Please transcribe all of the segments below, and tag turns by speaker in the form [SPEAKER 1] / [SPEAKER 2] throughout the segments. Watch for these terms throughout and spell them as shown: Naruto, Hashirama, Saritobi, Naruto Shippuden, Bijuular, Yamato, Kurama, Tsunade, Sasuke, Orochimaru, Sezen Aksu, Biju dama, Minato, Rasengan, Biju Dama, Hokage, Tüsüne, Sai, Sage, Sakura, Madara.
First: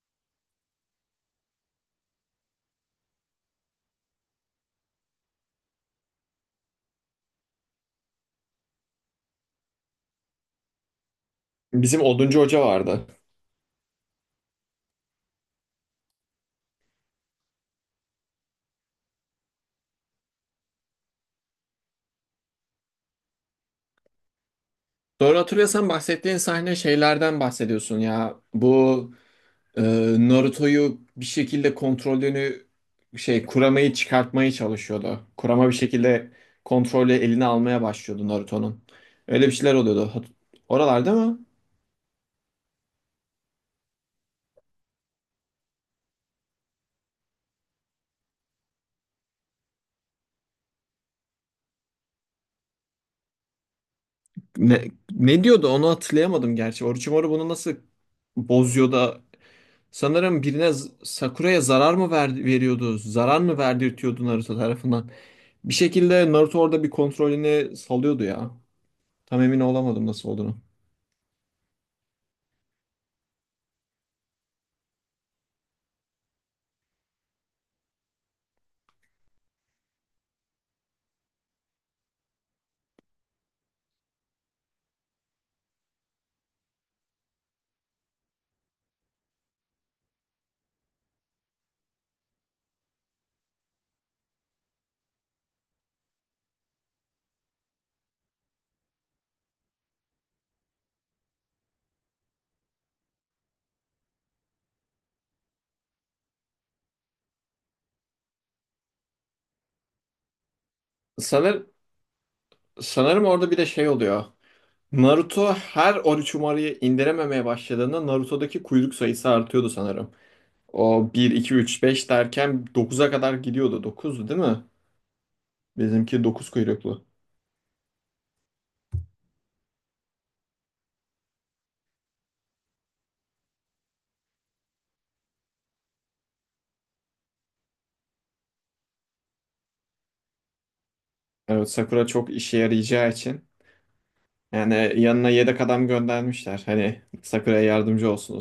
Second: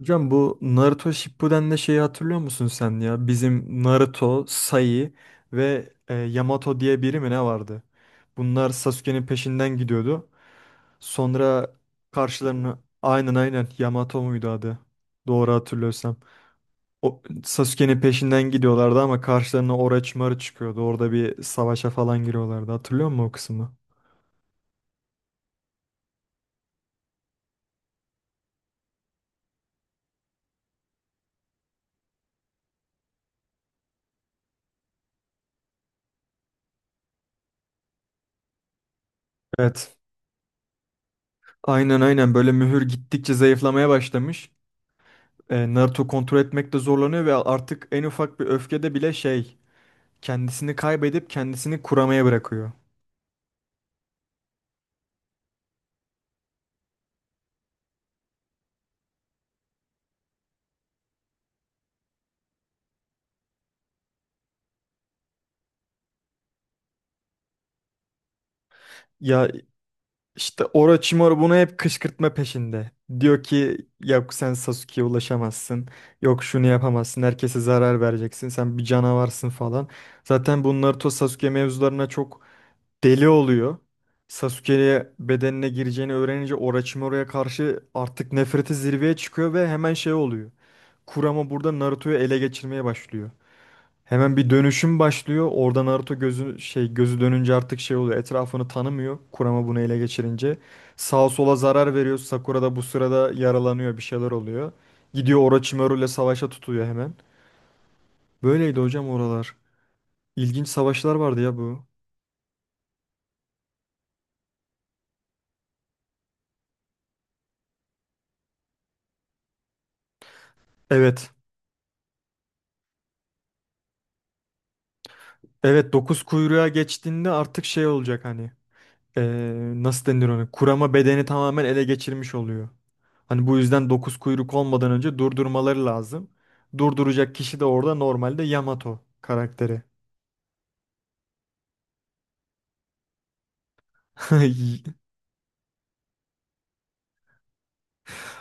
[SPEAKER 1] Hocam bu Naruto Shippuden'de şeyi hatırlıyor musun sen ya? Bizim Naruto, Sai ve Yamato diye biri mi ne vardı? Bunlar Sasuke'nin peşinden gidiyordu. Sonra
[SPEAKER 2] Bizim Oduncu Hoca
[SPEAKER 1] karşılarına
[SPEAKER 2] vardı.
[SPEAKER 1] aynen Yamato muydu adı? Doğru hatırlıyorsam. O Sasuke'nin peşinden gidiyorlardı ama karşılarına Orochimaru çıkıyordu. Orada bir savaşa falan giriyorlardı. Hatırlıyor musun o kısmı?
[SPEAKER 2] Doğru hatırlıyorsan bahsettiğin sahne şeylerden bahsediyorsun ya. E, Naruto'yu bir şekilde kontrolünü şey Kurama'yı çıkartmaya çalışıyordu. Kurama bir şekilde kontrolü eline almaya başlıyordu Naruto'nun. Öyle bir şeyler
[SPEAKER 1] Evet.
[SPEAKER 2] oluyordu. Oralarda mı?
[SPEAKER 1] Aynen böyle mühür gittikçe zayıflamaya başlamış. Naruto kontrol etmekte zorlanıyor ve artık en ufak bir öfkede bile şey kendisini kaybedip kendisini kuramaya bırakıyor.
[SPEAKER 2] Ne, ne diyordu onu hatırlayamadım gerçi. Orochimaru bunu nasıl bozuyor da sanırım Sakura'ya zarar mı verdi, veriyordu? Zarar mı verdirtiyordu Naruto tarafından? Bir şekilde Naruto orada bir kontrolünü salıyordu ya. Tam
[SPEAKER 1] Ya
[SPEAKER 2] emin olamadım nasıl olduğunu.
[SPEAKER 1] işte Orochimaru bunu hep kışkırtma peşinde. Diyor ki yok sen Sasuke'ye ulaşamazsın. Yok şunu yapamazsın. Herkese zarar vereceksin. Sen bir canavarsın falan. Zaten bu Naruto Sasuke mevzularına çok deli oluyor. Sasuke'ye bedenine gireceğini öğrenince Orochimaru'ya karşı artık nefreti zirveye çıkıyor ve hemen şey oluyor. Kurama burada Naruto'yu ele geçirmeye başlıyor. Hemen bir dönüşüm başlıyor. Orada Naruto gözü şey gözü dönünce artık şey oluyor. Etrafını tanımıyor. Kurama bunu ele geçirince sağa sola zarar veriyor. Sakura da bu sırada yaralanıyor, bir şeyler oluyor. Gidiyor Orochimaru ile savaşa tutuyor hemen. Böyleydi hocam oralar. İlginç savaşlar vardı ya
[SPEAKER 2] Sanır,
[SPEAKER 1] bu.
[SPEAKER 2] sanırım orada bir de şey oluyor. Naruto her Orochimaru'yu indirememeye başladığında Naruto'daki kuyruk sayısı artıyordu sanırım. O bir
[SPEAKER 1] Evet.
[SPEAKER 2] 2 3 5 derken dokuza kadar gidiyordu. 9'du değil mi?
[SPEAKER 1] Evet 9
[SPEAKER 2] Bizimki 9
[SPEAKER 1] kuyruğa
[SPEAKER 2] kuyruklu.
[SPEAKER 1] geçtiğinde artık şey olacak hani nasıl denir onu kurama bedeni tamamen ele geçirmiş oluyor. Hani bu yüzden 9 kuyruk olmadan önce durdurmaları lazım. Durduracak kişi de orada normalde Yamato karakteri.
[SPEAKER 2] Evet, Sakura çok işe yarayacağı için. Yani yanına yedek adam göndermişler. Hani Sakura'ya yardımcı olsun o.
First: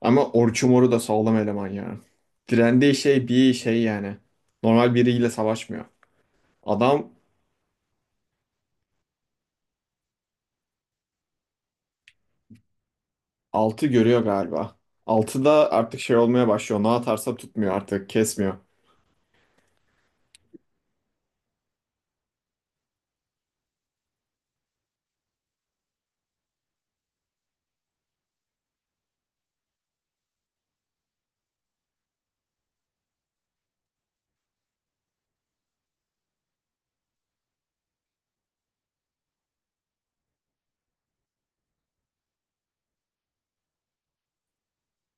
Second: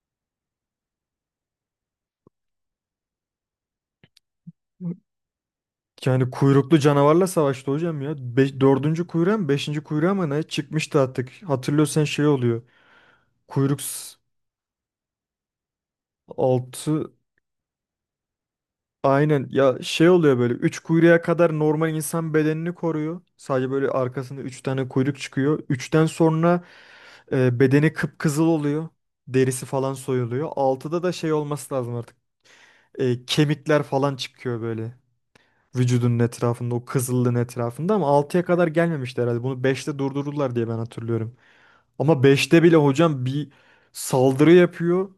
[SPEAKER 2] Ama Orochimaru da sağlam eleman ya. Direndiği şey bir şey yani. Normal biriyle savaşmıyor.
[SPEAKER 1] Yani kuyruklu
[SPEAKER 2] Adam
[SPEAKER 1] canavarla savaştı hocam ya. Be dördüncü kuyruğa mı beşinci kuyruğa mı ne çıkmıştı artık. Hatırlıyorsan şey oluyor. Kuyruk
[SPEAKER 2] 6 görüyor galiba. Altı da artık şey olmaya başlıyor. Ne
[SPEAKER 1] altı.
[SPEAKER 2] atarsa tutmuyor artık, kesmiyor.
[SPEAKER 1] Aynen, şey oluyor böyle 3 kuyruğa kadar normal insan bedenini koruyor. Sadece böyle arkasında 3 tane kuyruk çıkıyor. Üçten sonra bedeni kıpkızıl oluyor. Derisi falan soyuluyor. Altıda da şey olması lazım artık. Kemikler falan çıkıyor böyle. Vücudunun etrafında o kızıllığın etrafında ama altıya kadar gelmemişti herhalde. Bunu beşte durdururlar diye ben hatırlıyorum. Ama beşte bile hocam bir saldırı yapıyor.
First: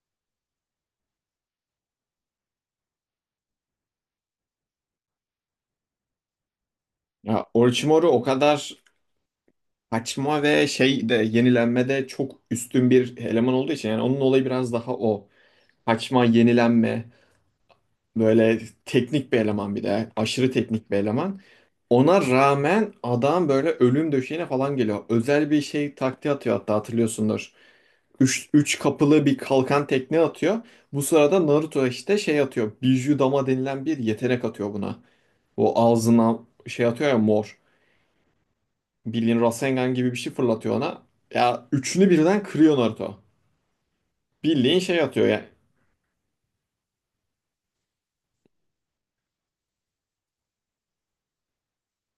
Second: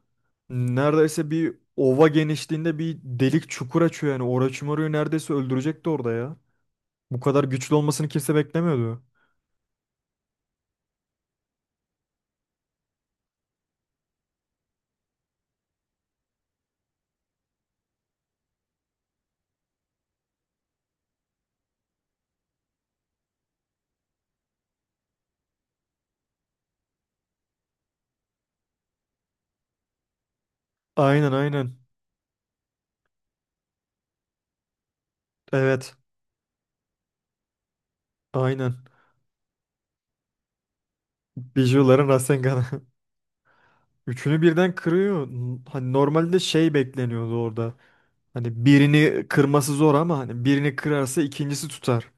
[SPEAKER 1] Neredeyse bir ova genişliğinde bir delik çukur açıyor yani. Orochimaru'yu neredeyse öldürecekti orada ya. Bu kadar
[SPEAKER 2] Ya
[SPEAKER 1] güçlü olmasını
[SPEAKER 2] Orochimaru o
[SPEAKER 1] kimse
[SPEAKER 2] kadar
[SPEAKER 1] beklemiyordu.
[SPEAKER 2] kaçma ve şey de yenilenmede çok üstün bir eleman olduğu için yani onun olayı biraz daha o. Kaçma, yenilenme, böyle teknik bir eleman bir de. Aşırı teknik bir eleman. Ona rağmen adam böyle ölüm döşeğine falan geliyor. Özel bir şey taktiği atıyor hatta hatırlıyorsundur. Üç kapılı bir kalkan tekne atıyor. Bu
[SPEAKER 1] Aynen
[SPEAKER 2] sırada
[SPEAKER 1] aynen.
[SPEAKER 2] Naruto işte şey atıyor. Biju Dama denilen bir yetenek atıyor buna. O
[SPEAKER 1] Evet.
[SPEAKER 2] ağzına şey atıyor ya mor.
[SPEAKER 1] Aynen.
[SPEAKER 2] Bildiğin Rasengan gibi bir şey fırlatıyor ona. Ya
[SPEAKER 1] Bijuların
[SPEAKER 2] üçünü birden
[SPEAKER 1] Rasengan'ı.
[SPEAKER 2] kırıyor Naruto.
[SPEAKER 1] Üçünü birden
[SPEAKER 2] Bildiğin şey atıyor
[SPEAKER 1] kırıyor.
[SPEAKER 2] ya.
[SPEAKER 1] Hani normalde şey bekleniyordu orada. Hani birini kırması zor ama hani birini kırarsa ikincisi tutar.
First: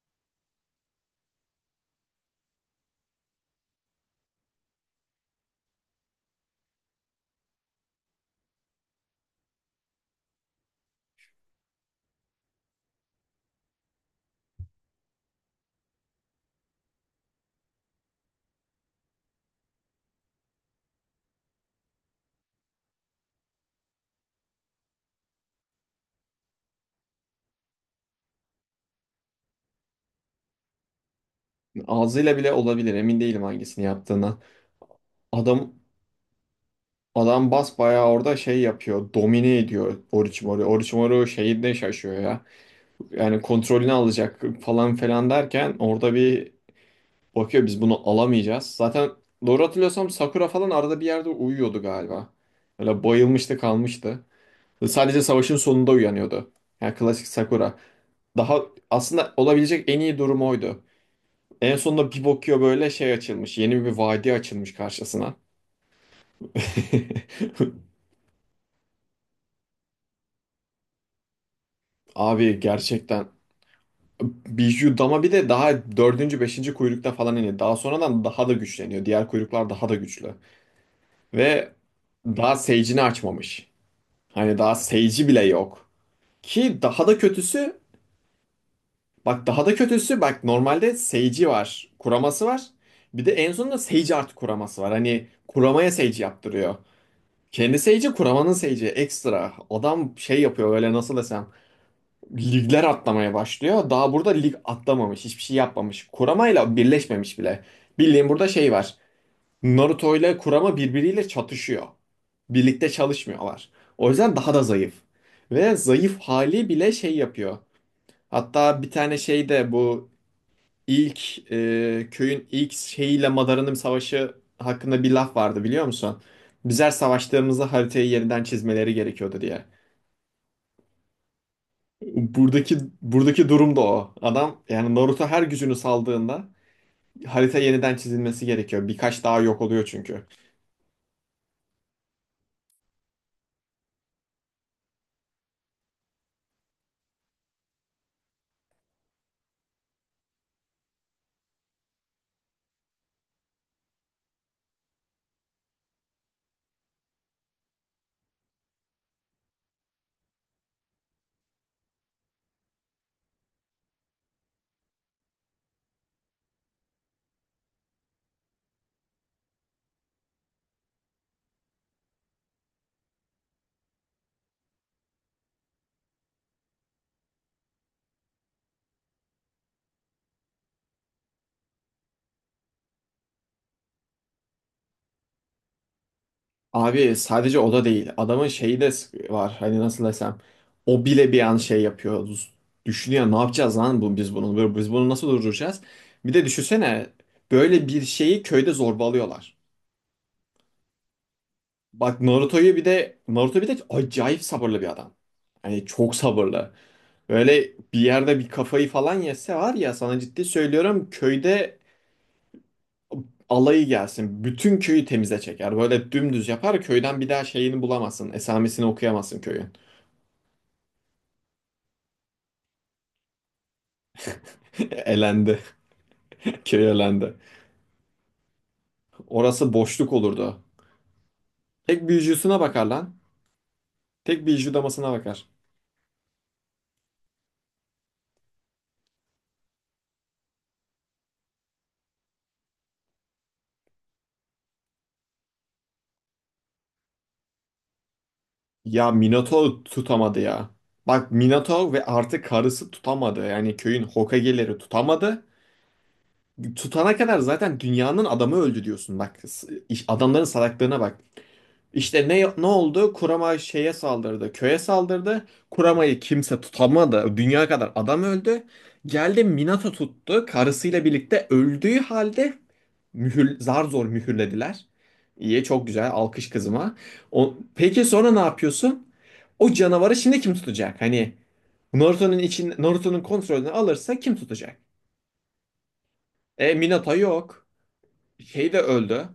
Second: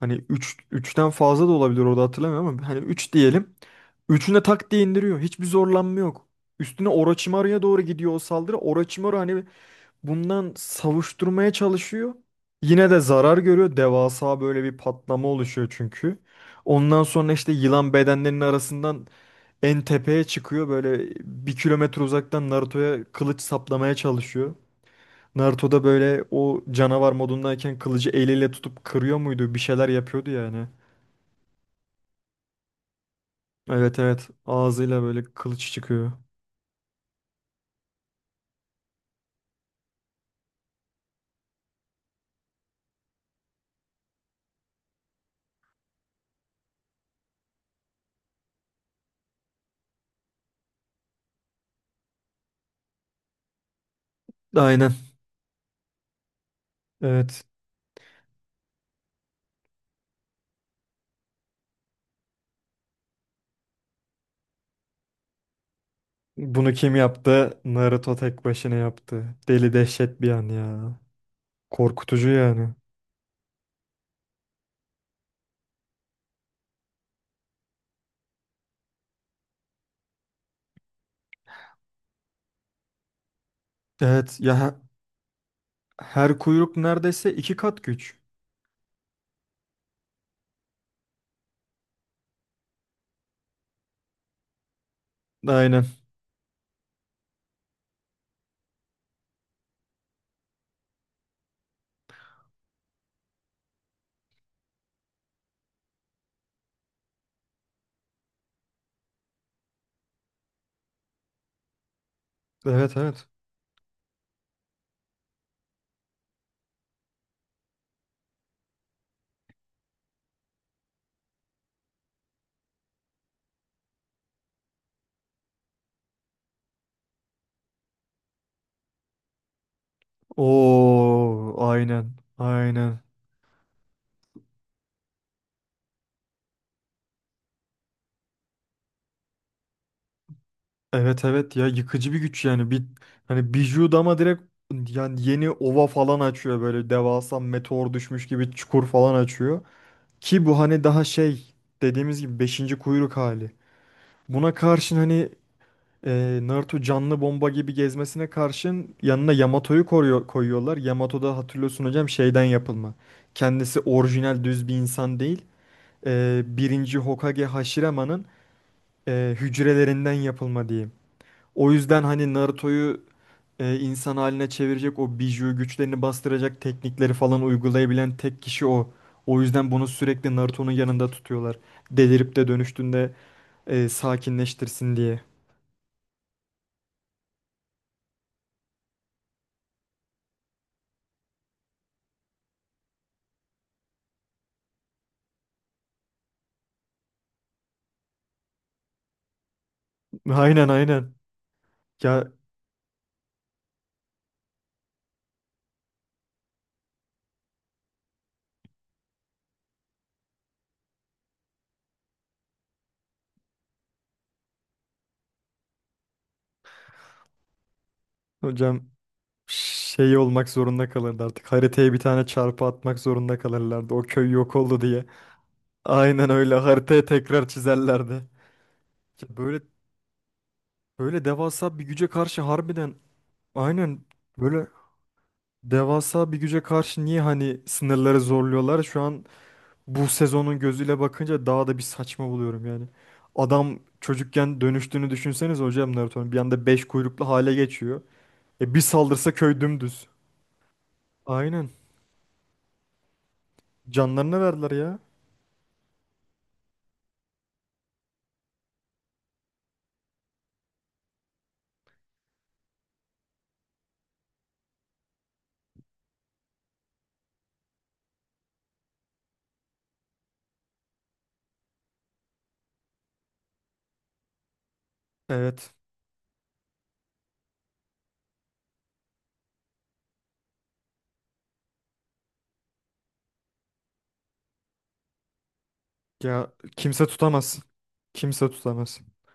[SPEAKER 1] Hani üçten fazla da olabilir orada hatırlamıyorum ama hani 3 diyelim. Üçüne tak diye indiriyor. Hiçbir zorlanma yok. Üstüne Orochimaru'ya doğru gidiyor o saldırı. Orochimaru hani bundan savuşturmaya çalışıyor. Yine de zarar görüyor. Devasa böyle bir patlama oluşuyor çünkü. Ondan sonra işte yılan bedenlerinin arasından en tepeye çıkıyor. Böyle bir kilometre uzaktan Naruto'ya kılıç saplamaya çalışıyor. Naruto da böyle o canavar modundayken kılıcı eliyle tutup kırıyor muydu? Bir şeyler yapıyordu yani.
[SPEAKER 2] Ağzıyla bile olabilir, emin değilim hangisini
[SPEAKER 1] Evet.
[SPEAKER 2] yaptığına.
[SPEAKER 1] Ağzıyla böyle kılıç
[SPEAKER 2] Adam
[SPEAKER 1] çıkıyor.
[SPEAKER 2] Adam basbayağı orada şey yapıyor. Domine ediyor Orochimaru. Orochimaru şeyinde şaşıyor ya. Yani kontrolünü alacak falan falan derken orada bir bakıyor biz bunu alamayacağız. Zaten doğru hatırlıyorsam Sakura falan arada bir yerde uyuyordu galiba. Öyle bayılmıştı kalmıştı.
[SPEAKER 1] Aynen.
[SPEAKER 2] Sadece savaşın sonunda uyanıyordu. Yani klasik
[SPEAKER 1] Evet.
[SPEAKER 2] Sakura. Daha aslında olabilecek en iyi durum oydu. En sonunda bir bakıyor böyle şey açılmış. Yeni bir vadi açılmış karşısına.
[SPEAKER 1] Bunu kim yaptı? Naruto tek başına yaptı. Deli dehşet bir an ya. Korkutucu
[SPEAKER 2] Abi
[SPEAKER 1] yani.
[SPEAKER 2] gerçekten Biju Dama bir de daha beşinci kuyrukta falan iniyor. Daha sonradan daha da güçleniyor. Diğer kuyruklar daha da güçlü. Ve daha Sage'ini açmamış.
[SPEAKER 1] Evet ya
[SPEAKER 2] Hani daha Sage'i bile yok.
[SPEAKER 1] her kuyruk
[SPEAKER 2] Ki daha da
[SPEAKER 1] neredeyse iki
[SPEAKER 2] kötüsü,
[SPEAKER 1] kat güç.
[SPEAKER 2] bak daha da kötüsü, bak normalde Sage'i var, kuraması var. Bir de en sonunda Sage artı kuraması var. Hani
[SPEAKER 1] Aynen.
[SPEAKER 2] kuramaya Sage yaptırıyor. Kendi Sage'i kuramanın Sage'i ekstra. Adam şey yapıyor öyle nasıl desem. Ligler atlamaya başlıyor. Daha burada lig atlamamış, hiçbir şey yapmamış. Kurama ile birleşmemiş bile. Bildiğin burada şey var. Naruto ile Kurama birbiriyle çatışıyor. Birlikte
[SPEAKER 1] Evet.
[SPEAKER 2] çalışmıyorlar. O yüzden daha da zayıf. Ve zayıf hali bile şey yapıyor. Hatta bir tane şeyde bu köyün ilk şeyiyle Madara'nın savaşı hakkında bir laf vardı biliyor musun? Bizler savaştığımızda haritayı yeniden çizmeleri gerekiyordu diye.
[SPEAKER 1] Oo aynen. Aynen.
[SPEAKER 2] Buradaki durum da o. Adam yani Naruto her gücünü saldığında harita yeniden çizilmesi gerekiyor. Birkaç daha yok oluyor çünkü.
[SPEAKER 1] Evet ya yıkıcı bir güç yani. Bir hani Bijuu dama direkt yani yeni ova falan açıyor böyle devasa meteor düşmüş gibi çukur falan açıyor. Ki bu hani daha şey dediğimiz gibi beşinci kuyruk hali. Buna karşın hani Naruto canlı bomba gibi gezmesine karşın yanına Yamato'yu koruyor, koyuyorlar. Yamato da hatırlıyorsun hocam şeyden yapılma. Kendisi orijinal düz bir insan değil. E, birinci Hokage Hashirama'nın hücrelerinden yapılma diyeyim. O yüzden hani Naruto'yu insan haline çevirecek o biju güçlerini bastıracak teknikleri falan uygulayabilen tek kişi o. O yüzden bunu sürekli Naruto'nun yanında tutuyorlar. Delirip de dönüştüğünde sakinleştirsin diye.
[SPEAKER 2] Abi sadece o da değil. Adamın şeyi de var. Hani nasıl desem. O bile bir an şey yapıyor. Düşünüyor ne yapacağız lan bu, biz bunu. Biz bunu nasıl durduracağız? Bir de düşünsene. Böyle bir şeyi köyde zorbalıyorlar.
[SPEAKER 1] Aynen.
[SPEAKER 2] Bak
[SPEAKER 1] Ya
[SPEAKER 2] Naruto'yu bir de Naruto bir de acayip sabırlı bir adam. Hani çok sabırlı. Böyle bir yerde bir kafayı falan yese var ya sana ciddi söylüyorum köyde alayı gelsin. Bütün köyü temize çeker. Böyle dümdüz yapar köyden bir daha şeyini bulamazsın.
[SPEAKER 1] hocam
[SPEAKER 2] Esamesini okuyamazsın köyün.
[SPEAKER 1] şey olmak zorunda kalırdı artık. Haritaya bir tane çarpı atmak zorunda kalırlardı. O köy yok oldu diye.
[SPEAKER 2] Elendi.
[SPEAKER 1] Aynen öyle
[SPEAKER 2] Köy
[SPEAKER 1] haritaya
[SPEAKER 2] elendi.
[SPEAKER 1] tekrar çizerlerdi. Ya böyle
[SPEAKER 2] Orası boşluk olurdu.
[SPEAKER 1] böyle devasa bir güce
[SPEAKER 2] Tek
[SPEAKER 1] karşı
[SPEAKER 2] büyücüsüne bakar
[SPEAKER 1] harbiden
[SPEAKER 2] lan.
[SPEAKER 1] aynen
[SPEAKER 2] Tek
[SPEAKER 1] böyle.
[SPEAKER 2] büyücü damasına bakar.
[SPEAKER 1] Devasa bir güce karşı niye hani sınırları zorluyorlar? Şu an bu sezonun gözüyle bakınca daha da bir saçma buluyorum yani. Adam çocukken dönüştüğünü düşünseniz hocam Naruto'nun bir anda beş kuyruklu hale geçiyor. E bir
[SPEAKER 2] Ya
[SPEAKER 1] saldırsa köy
[SPEAKER 2] Minotaur
[SPEAKER 1] dümdüz.
[SPEAKER 2] tutamadı ya. Bak
[SPEAKER 1] Aynen.
[SPEAKER 2] Minotaur ve artık karısı tutamadı. Yani köyün
[SPEAKER 1] Canlarını verdiler
[SPEAKER 2] Hokage'leri
[SPEAKER 1] ya.
[SPEAKER 2] tutamadı. Tutana kadar zaten dünyanın adamı öldü diyorsun. Bak adamların salaklığına bak. İşte ne oldu? Kurama köye saldırdı. Kurama'yı kimse tutamadı. Dünya kadar adam öldü. Geldi Minato tuttu. Karısıyla birlikte öldüğü halde zar zor mühürlediler. İyi,
[SPEAKER 1] Evet.
[SPEAKER 2] çok güzel. Alkış kızıma. O, peki sonra ne yapıyorsun? O canavarı şimdi kim tutacak? Hani Naruto'nun kontrolünü alırsa kim tutacak?
[SPEAKER 1] Ya
[SPEAKER 2] E
[SPEAKER 1] kimse
[SPEAKER 2] Minato
[SPEAKER 1] tutamaz.
[SPEAKER 2] yok.
[SPEAKER 1] Kimse
[SPEAKER 2] Şey de
[SPEAKER 1] tutamaz.
[SPEAKER 2] öldü.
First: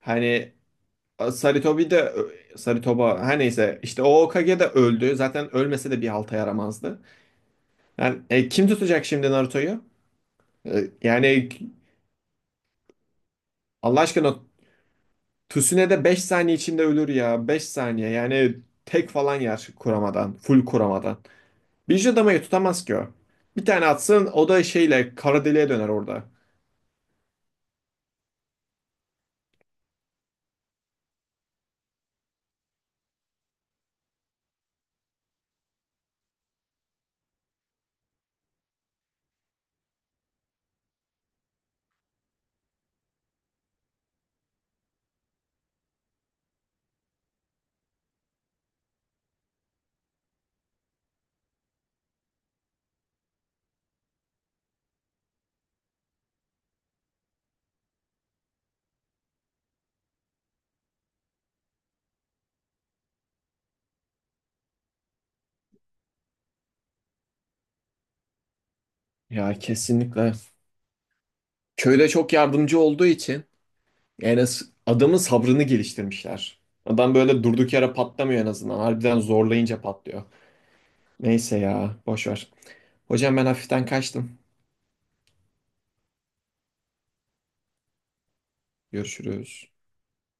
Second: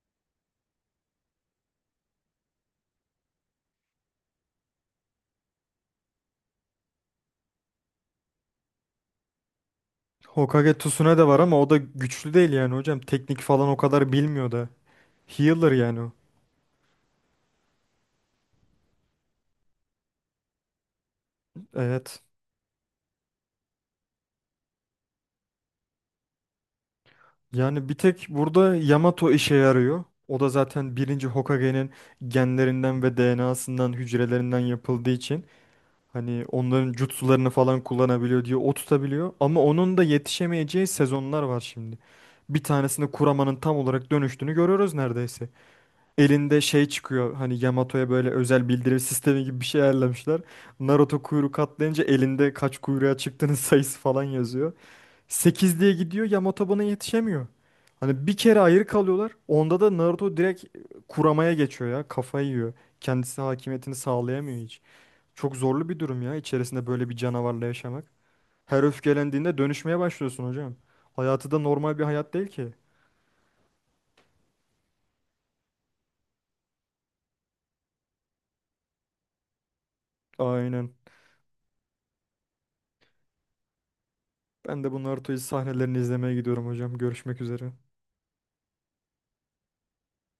[SPEAKER 2] Hani e, Saritobi de Saritoba her neyse işte o Hokage de öldü. Zaten ölmese de bir halta yaramazdı. Yani kim tutacak şimdi Naruto'yu?
[SPEAKER 1] Hokage
[SPEAKER 2] E,
[SPEAKER 1] Tsunade de var
[SPEAKER 2] yani
[SPEAKER 1] ama o da güçlü değil yani hocam. Teknik falan o
[SPEAKER 2] Allah
[SPEAKER 1] kadar
[SPEAKER 2] aşkına
[SPEAKER 1] bilmiyor da. Healer
[SPEAKER 2] Tüsüne
[SPEAKER 1] yani
[SPEAKER 2] de
[SPEAKER 1] o.
[SPEAKER 2] 5 saniye içinde ölür ya. Beş saniye yani tek falan yer kuramadan. Full kuramadan. Bir
[SPEAKER 1] Evet.
[SPEAKER 2] adamayı tutamaz ki o. Bir tane atsın o da şeyle kara deliğe döner orada.
[SPEAKER 1] Yani bir tek burada Yamato işe yarıyor. O da zaten birinci Hokage'nin genlerinden ve DNA'sından, hücrelerinden yapıldığı için hani onların jutsularını falan kullanabiliyor diye o tutabiliyor. Ama onun da yetişemeyeceği sezonlar var şimdi. Bir tanesinde Kurama'nın tam olarak dönüştüğünü görüyoruz neredeyse. Elinde şey çıkıyor hani Yamato'ya böyle özel bildirim sistemi gibi bir şey ayarlamışlar. Naruto kuyruk atlayınca elinde kaç kuyruğa çıktığının sayısı falan yazıyor. 8 diye gidiyor Yamato buna yetişemiyor. Hani bir kere ayrı kalıyorlar. Onda da Naruto direkt kuramaya geçiyor ya. Kafayı yiyor. Kendisi hakimiyetini sağlayamıyor hiç. Çok zorlu bir durum ya içerisinde böyle bir canavarla yaşamak. Her
[SPEAKER 2] Ya
[SPEAKER 1] öfkelendiğinde dönüşmeye
[SPEAKER 2] kesinlikle.
[SPEAKER 1] başlıyorsun hocam. Hayatı da normal bir
[SPEAKER 2] Köyde çok
[SPEAKER 1] hayat değil ki.
[SPEAKER 2] yardımcı olduğu için yani adamın sabrını geliştirmişler. Adam böyle durduk yere patlamıyor en azından. Harbiden zorlayınca patlıyor.
[SPEAKER 1] Aynen.
[SPEAKER 2] Neyse ya boş ver. Hocam ben hafiften kaçtım.
[SPEAKER 1] Ben de bu Naruto'yu sahnelerini izlemeye gidiyorum hocam. Görüşmek üzere.
[SPEAKER 2] Görüşürüz.